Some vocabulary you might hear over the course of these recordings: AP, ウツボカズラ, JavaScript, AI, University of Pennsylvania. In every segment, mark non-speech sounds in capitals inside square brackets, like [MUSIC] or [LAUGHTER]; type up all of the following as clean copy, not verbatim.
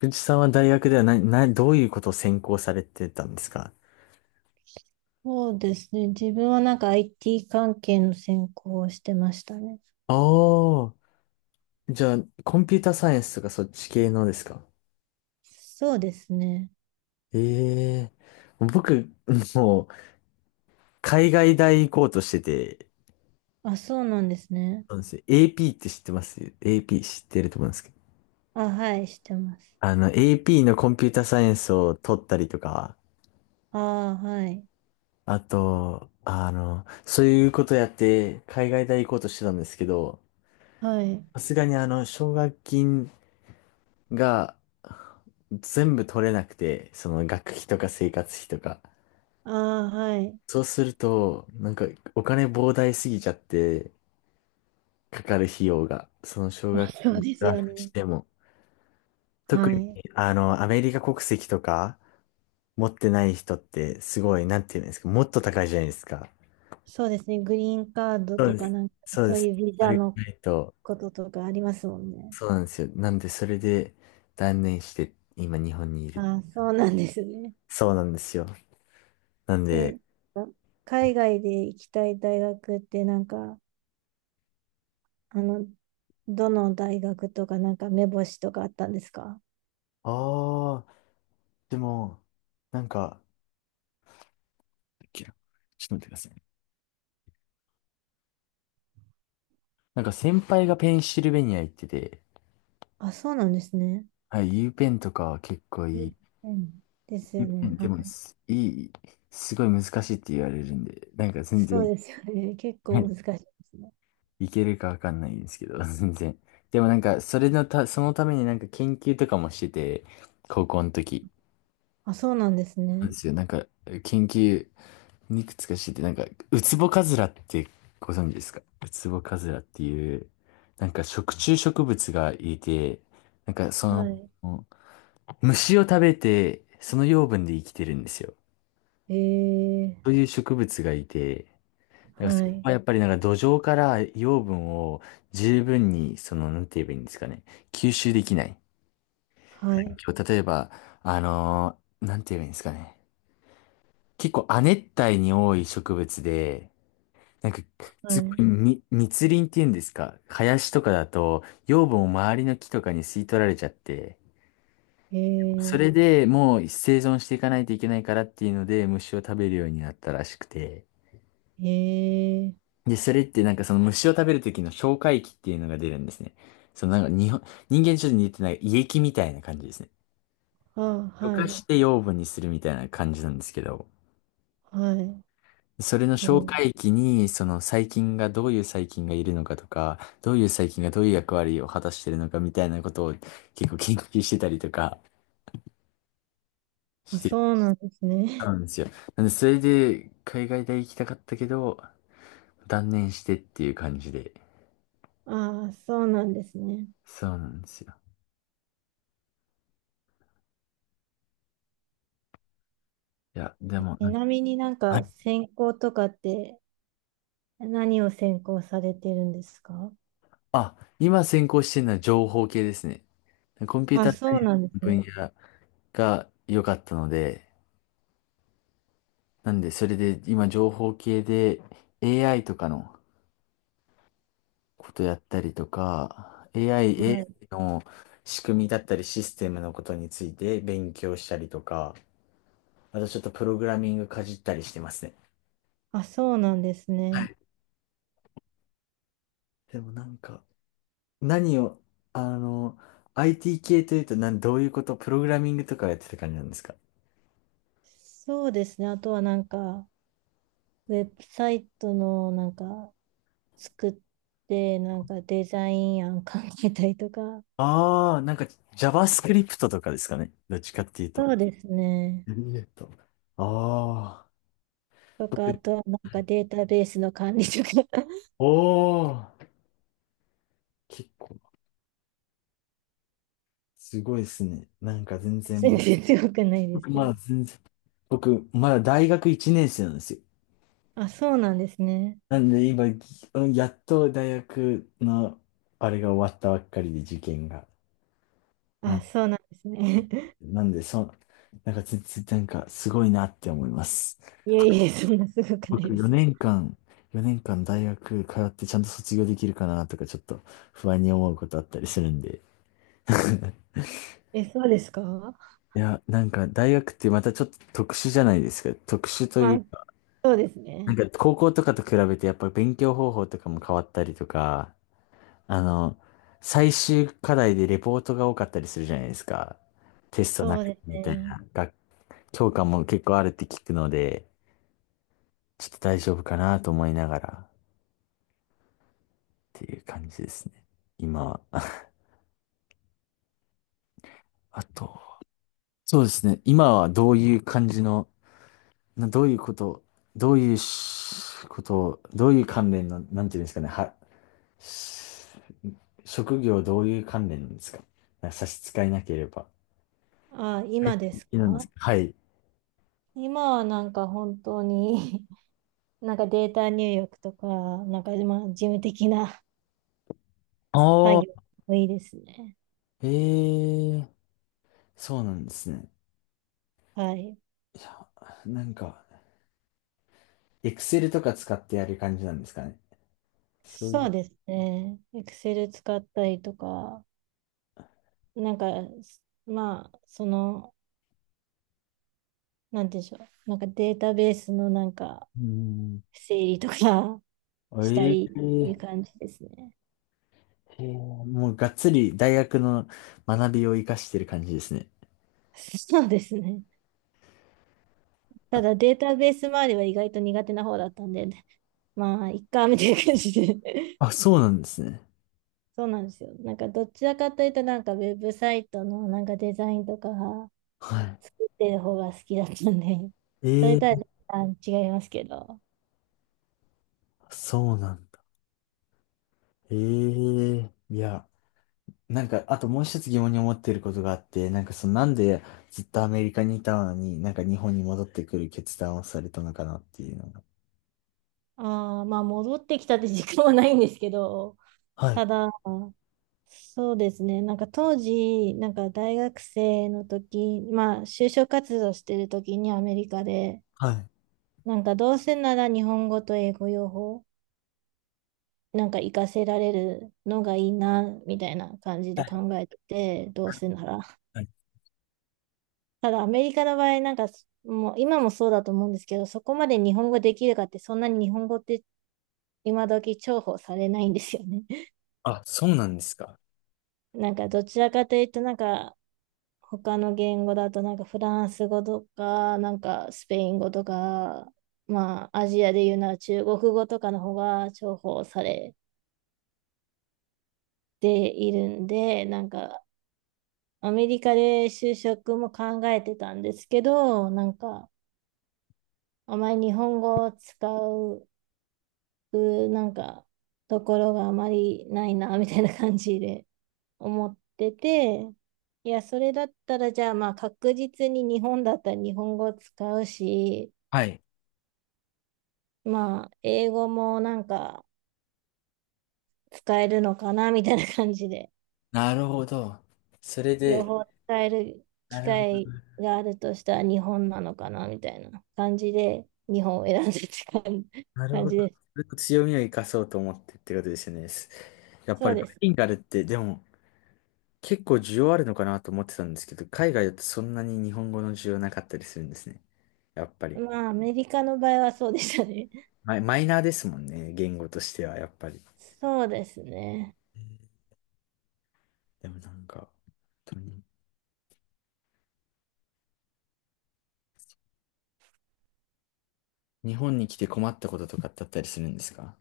くじさんは大学ではどういうことを専攻されてたんですか？そうですね。自分はなんか IT 関係の専攻をしてましたね。ああー、じゃあ、コンピュータサイエンスとかそっち系のですか？そうですね。ええ、僕、もう、海外大行こうとしてて、あ、そうなんですね。そうなんですよ。AP って知ってます？ AP 知ってると思うんですけど。あ、はい、してます。AP のコンピュータサイエンスを取ったりとか、あー、はい。あと、そういうことやって、海外大行こうとしてたんですけど、はい。さすがに奨学金が、全部取れなくて、その学費とか生活費とか。あー、はい。そうすると、なんかお金膨大すぎちゃって、かかる費用が、その [LAUGHS] 奨あ、学そ金うでプすラよスしね。ても。特はに、い。アメリカ国籍とか持ってない人って、すごい、なんていうんですか、もっと高いじゃないですか。そうですね。グリーンカードそうとでかす。なんか、そうそでうす。いうビそザれがのないと、こととかありますもんね。そうなんですよ。なんで、それで断念して、今日本にいる。あ、そうなんですね。そうなんですよ。なんで、え、海外で行きたい大学ってなんか、あの、どの大学とかなんか目星とかあったんですか？ああ、でも、なんか、ちょっと待ってくださいね。なんか先輩がペンシルベニア行ってて、あ、そうなんですね。はい、U ペンとかは結構ういんい。うん、です U よペンね。はでもい。い、すごい難しいって言われるんで、なんか全そう然、ですよね。[LAUGHS] 結は構い、難しいですね。いけるかわかんないんですけど、[LAUGHS] 全然。でもなんか、そのためになんか研究とかもしてて、高校の時。あ、そうなんですなんでね。すよ。なんか、研究、いくつか知って、なんか、ウツボカズラってご存知ですか？ウツボカズラっていう、なんか食虫植物がいて、なんかそはの、虫を食べて、その養分で生きてるんですよ。い。えー、そういう植物がいて、なんかそはれい。はやっぱりなんか土壌から養分を十分に、その、なんて言えばいいんですかね、吸収できない。はい。今日例えば、なんて言えばいいんですかね。結構亜熱帯に多い植物で、なんか、すごいはみ、密林っていうんですか。林とかだと、養分を周りの木とかに吸い取られちゃって、い。そえれでもう生存していかないといけないからっていうので、虫を食べるようになったらしくて。ー、えー、で、それってなんかその虫を食べる時の消化液っていうのが出るんですね。そのなんか人間にちょっと似てない胃液みたいな感じですね。あ、溶はかい。して養分にするみたいな感じなんですけど。はい。それのえ紹ー、介期に、その細菌がどういう細菌がいるのかとか、どういう細菌がどういう役割を果たしているのかみたいなことを結構研究してたりとかあ、してそうなんですたね。んですよ。なんで、それで海外大行きたかったけど、断念してっていう感じで。[LAUGHS] あ、そうなんですね。そうなんですよ。いや、でも、ちなんか、なみになんはかい。専攻とかって何を専攻されてるんですか？あ、今専攻してるのは情報系ですね。コンピュータあ、ーサそイうエンなんスでのす分野ね。が良かったので、なんで、それで今情報系で AI とかのことやったりとか、AI、はい。AI の仕組みだったりシステムのことについて勉強したりとか、あとちょっとプログラミングかじったりしてますね。あ、そうなんですね。でもなんか、何を、あの、IT 系というとどういうこと、プログラミングとかやってた感じなんですか？そうですね。あとはなんか、ウェブサイトのなんか作って、なんかデザイン案考えたりとか、ああー、なんか JavaScript とかですかね。どっちかっていうと。そうですね。えっと、ああ。とか、あとはなんかデータベースの管理とか、おお、結構、すごいですね。なんか全 [LAUGHS] 然全然強くないです僕けまだど。全然、僕まだ大学1年生なんですよ。あ、そうなんですね。なんで今、やっと大学のあれが終わったばっかりで受験が。なあ、ん、そうなんですね。[LAUGHS] なんで、そ、なんか全然なんかすごいなって思います。いえいえ、そんなすごくない僕ですよ。4年間、4年間大学通ってちゃんと卒業できるかなとかちょっと不安に思うことあったりするんで。[LAUGHS] え、そうですか？いや、なんか大学ってまたちょっと特殊じゃないですか。特殊という、あ、そうですなんね。か高校とかと比べてやっぱ勉強方法とかも変わったりとか、あの、最終課題でレポートが多かったりするじゃないですか。テストなそうくてですみたいね。な。教科も結構あるって聞くので、ちょっと大丈夫かなと思いながらっていう感じですね。今は。[LAUGHS] あと、そうですね。今はどういう感じの、などういうこと、どういう関連の、なんていうんですかね。し職業どういう関連ですか？なんか差し支えなければ。あ、はい。今ですいいなんですか？か？はい。今はなんか本当に [LAUGHS] なんかデータ入力とか、なんかまあ事務的なあ作業あ。もいいですね。ええ、そうなんですね。はい。いや、なんか、エクセルとか使ってやる感じなんですかね。そういそう。うですね。Excel 使ったりとか、なんか、まあ、なんていうんでしょう。なんかデータベースのなんかうん。整理とか [LAUGHS] したえりっていうえ、感じですね。へえ、もうがっつり大学の学びを活かしてる感じですね。そうですね。ただデータベース周りは意外と苦手な方だったんで、まあ、いっか、みたいな感じで。あ、そうなんですね。そうなんですよ。なんかどちらかというとなんかウェブサイトのなんかデザインとかは作ってる方が好きだったんで、い。[LAUGHS] そえれえ、とは若干違いますけど。そうなんだ。ええ、いや、なんか、あともう一つ疑問に思ってることがあって、なんかその、なんでずっとアメリカにいたのに、なんか日本に戻ってくる決断をされたのかなっていうのが。ああ、まあ戻ってきたって時間はないんですけど、はい。ただ、そうですね、なんか当時、なんか大学生の時、まあ就職活動してる時にアメリカで、はい。なんかどうせなら日本語と英語両方、なんか活かせられるのがいいな、みたいな感じで考えてて、どうせなら。ただアメリカの場合、なんか、もう今もそうだと思うんですけど、そこまで日本語できるかって、そんなに日本語って今時重宝されないんですよね。[LAUGHS] あ、そうなんですか。なんかどちらかというと、なんか他の言語だと、なんかフランス語とか、なんかスペイン語とか、まあアジアでいうなら中国語とかの方が重宝されているんで、なんかアメリカで就職も考えてたんですけど、なんかあまり日本語を使うくなんかところがあまりないなみたいな感じで思ってて、いや、それだったらじゃあまあ確実に日本だったら日本語使うし、はい。まあ英語もなんか使えるのかなみたいな感じで、なるほど。それ両で、方使える機なるほど。会があるとしたら日本なのかなみたいな感じで日本を選んでって感じなる感ほど。じです。それと強みを生かそうと思ってってことですよね。やっぱそうりバイです。リンガルって、でも結構需要あるのかなと思ってたんですけど、海外だとそんなに日本語の需要なかったりするんですね。やっぱり。まあアメリカの場合はそうでしたね。マイナーですもんね。言語としては、やっぱり。そうですね。でもなんか、本当に日本に来て困ったこととかってあったりするんですか？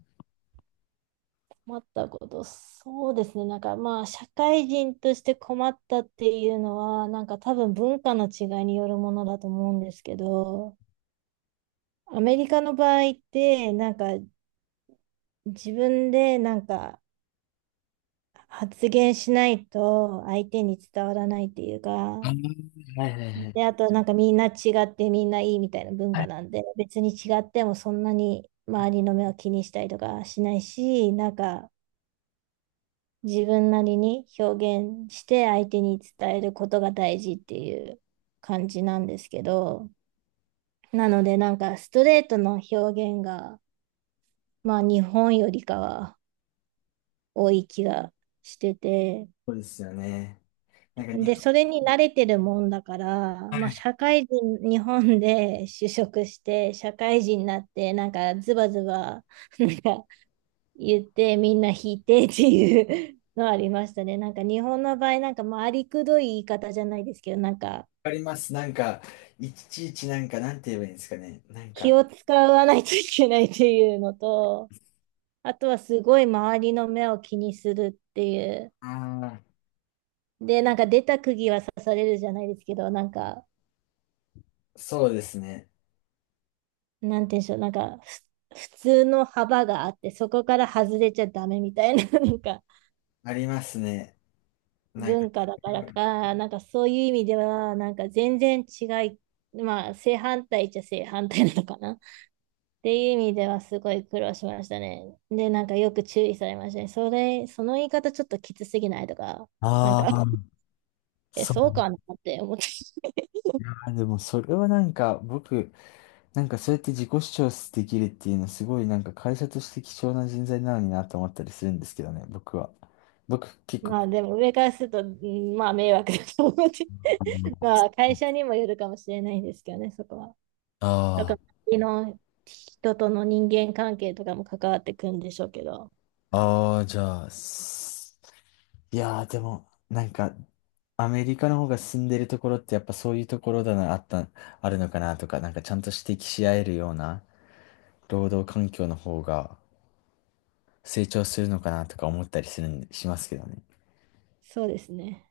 困ったこと、そうですね。なんかまあ、社会人として困ったっていうのは、なんか多分文化の違いによるものだと思うんですけど、アメリカの場合って、なんか自分でなんか発言しないと相手に伝わらないっていうか、はいはいはい。で、あとなんかみんな違ってみんないいみたいな文は化い、なんで、別に違ってもそんなに周りの目を気にしたりとかしないし、なんか自分なりに表現して相手に伝えることが大事っていう感じなんですけど、なのでなんかストレートの表現が、まあ日本よりかは多い気がしてて、そうですよね。なんか日で、それに慣れてるもんだから、まあ社会人、日本で就職して社会人になってなんかズバズバなんか言ってみんな引いてっていう [LAUGHS] のありましたね。[LAUGHS] なんか日本の場合、なんかまあありくどい言い方じゃないですけど、なんかわかります。なんか、いちいちなんか、なんて言えばいいんですかね。なん気か、を使わないといけないっていうのと、あとはすごい周りの目を気にするっていう。ああ、で、なんか出た釘は刺されるじゃないですけど、なんか、そうですね。なんて言うんでしょう、なんか普通の幅があって、そこから外れちゃダメみたいな、[LAUGHS] なんかありますね。なんか、文化だからか、なんかそういう意味では、なんか全然違い、まあ正反対っちゃ正反対なのかな。っていう意味ではすごい苦労しましたね。で、なんかよく注意されましたね。その言い方ちょっときつすぎないとか、なんあか、あ、え、そう。そうかなって思って。[LAUGHS] あーでもそれはなんか僕、なんかそうやって自己主張できるっていうのすごいなんか会社として貴重な人材なのになと思ったりするんですけどね、僕は。僕結構。まあでも上からすると、うんまあ迷惑だと思って。[LAUGHS] まあ会社にもよるかもしれないんですけどね、そこは。だあから、周りの人との人間関係とかも関わってくるんでしょうけど、あ、ああ、じゃあ、いやー、でも、なんか、アメリカの方が住んでるところってやっぱそういうところだな、あった、あるのかなとか、なんかちゃんと指摘し合えるような労働環境の方が成長するのかなとか思ったりするん、しますけどね。そうですね。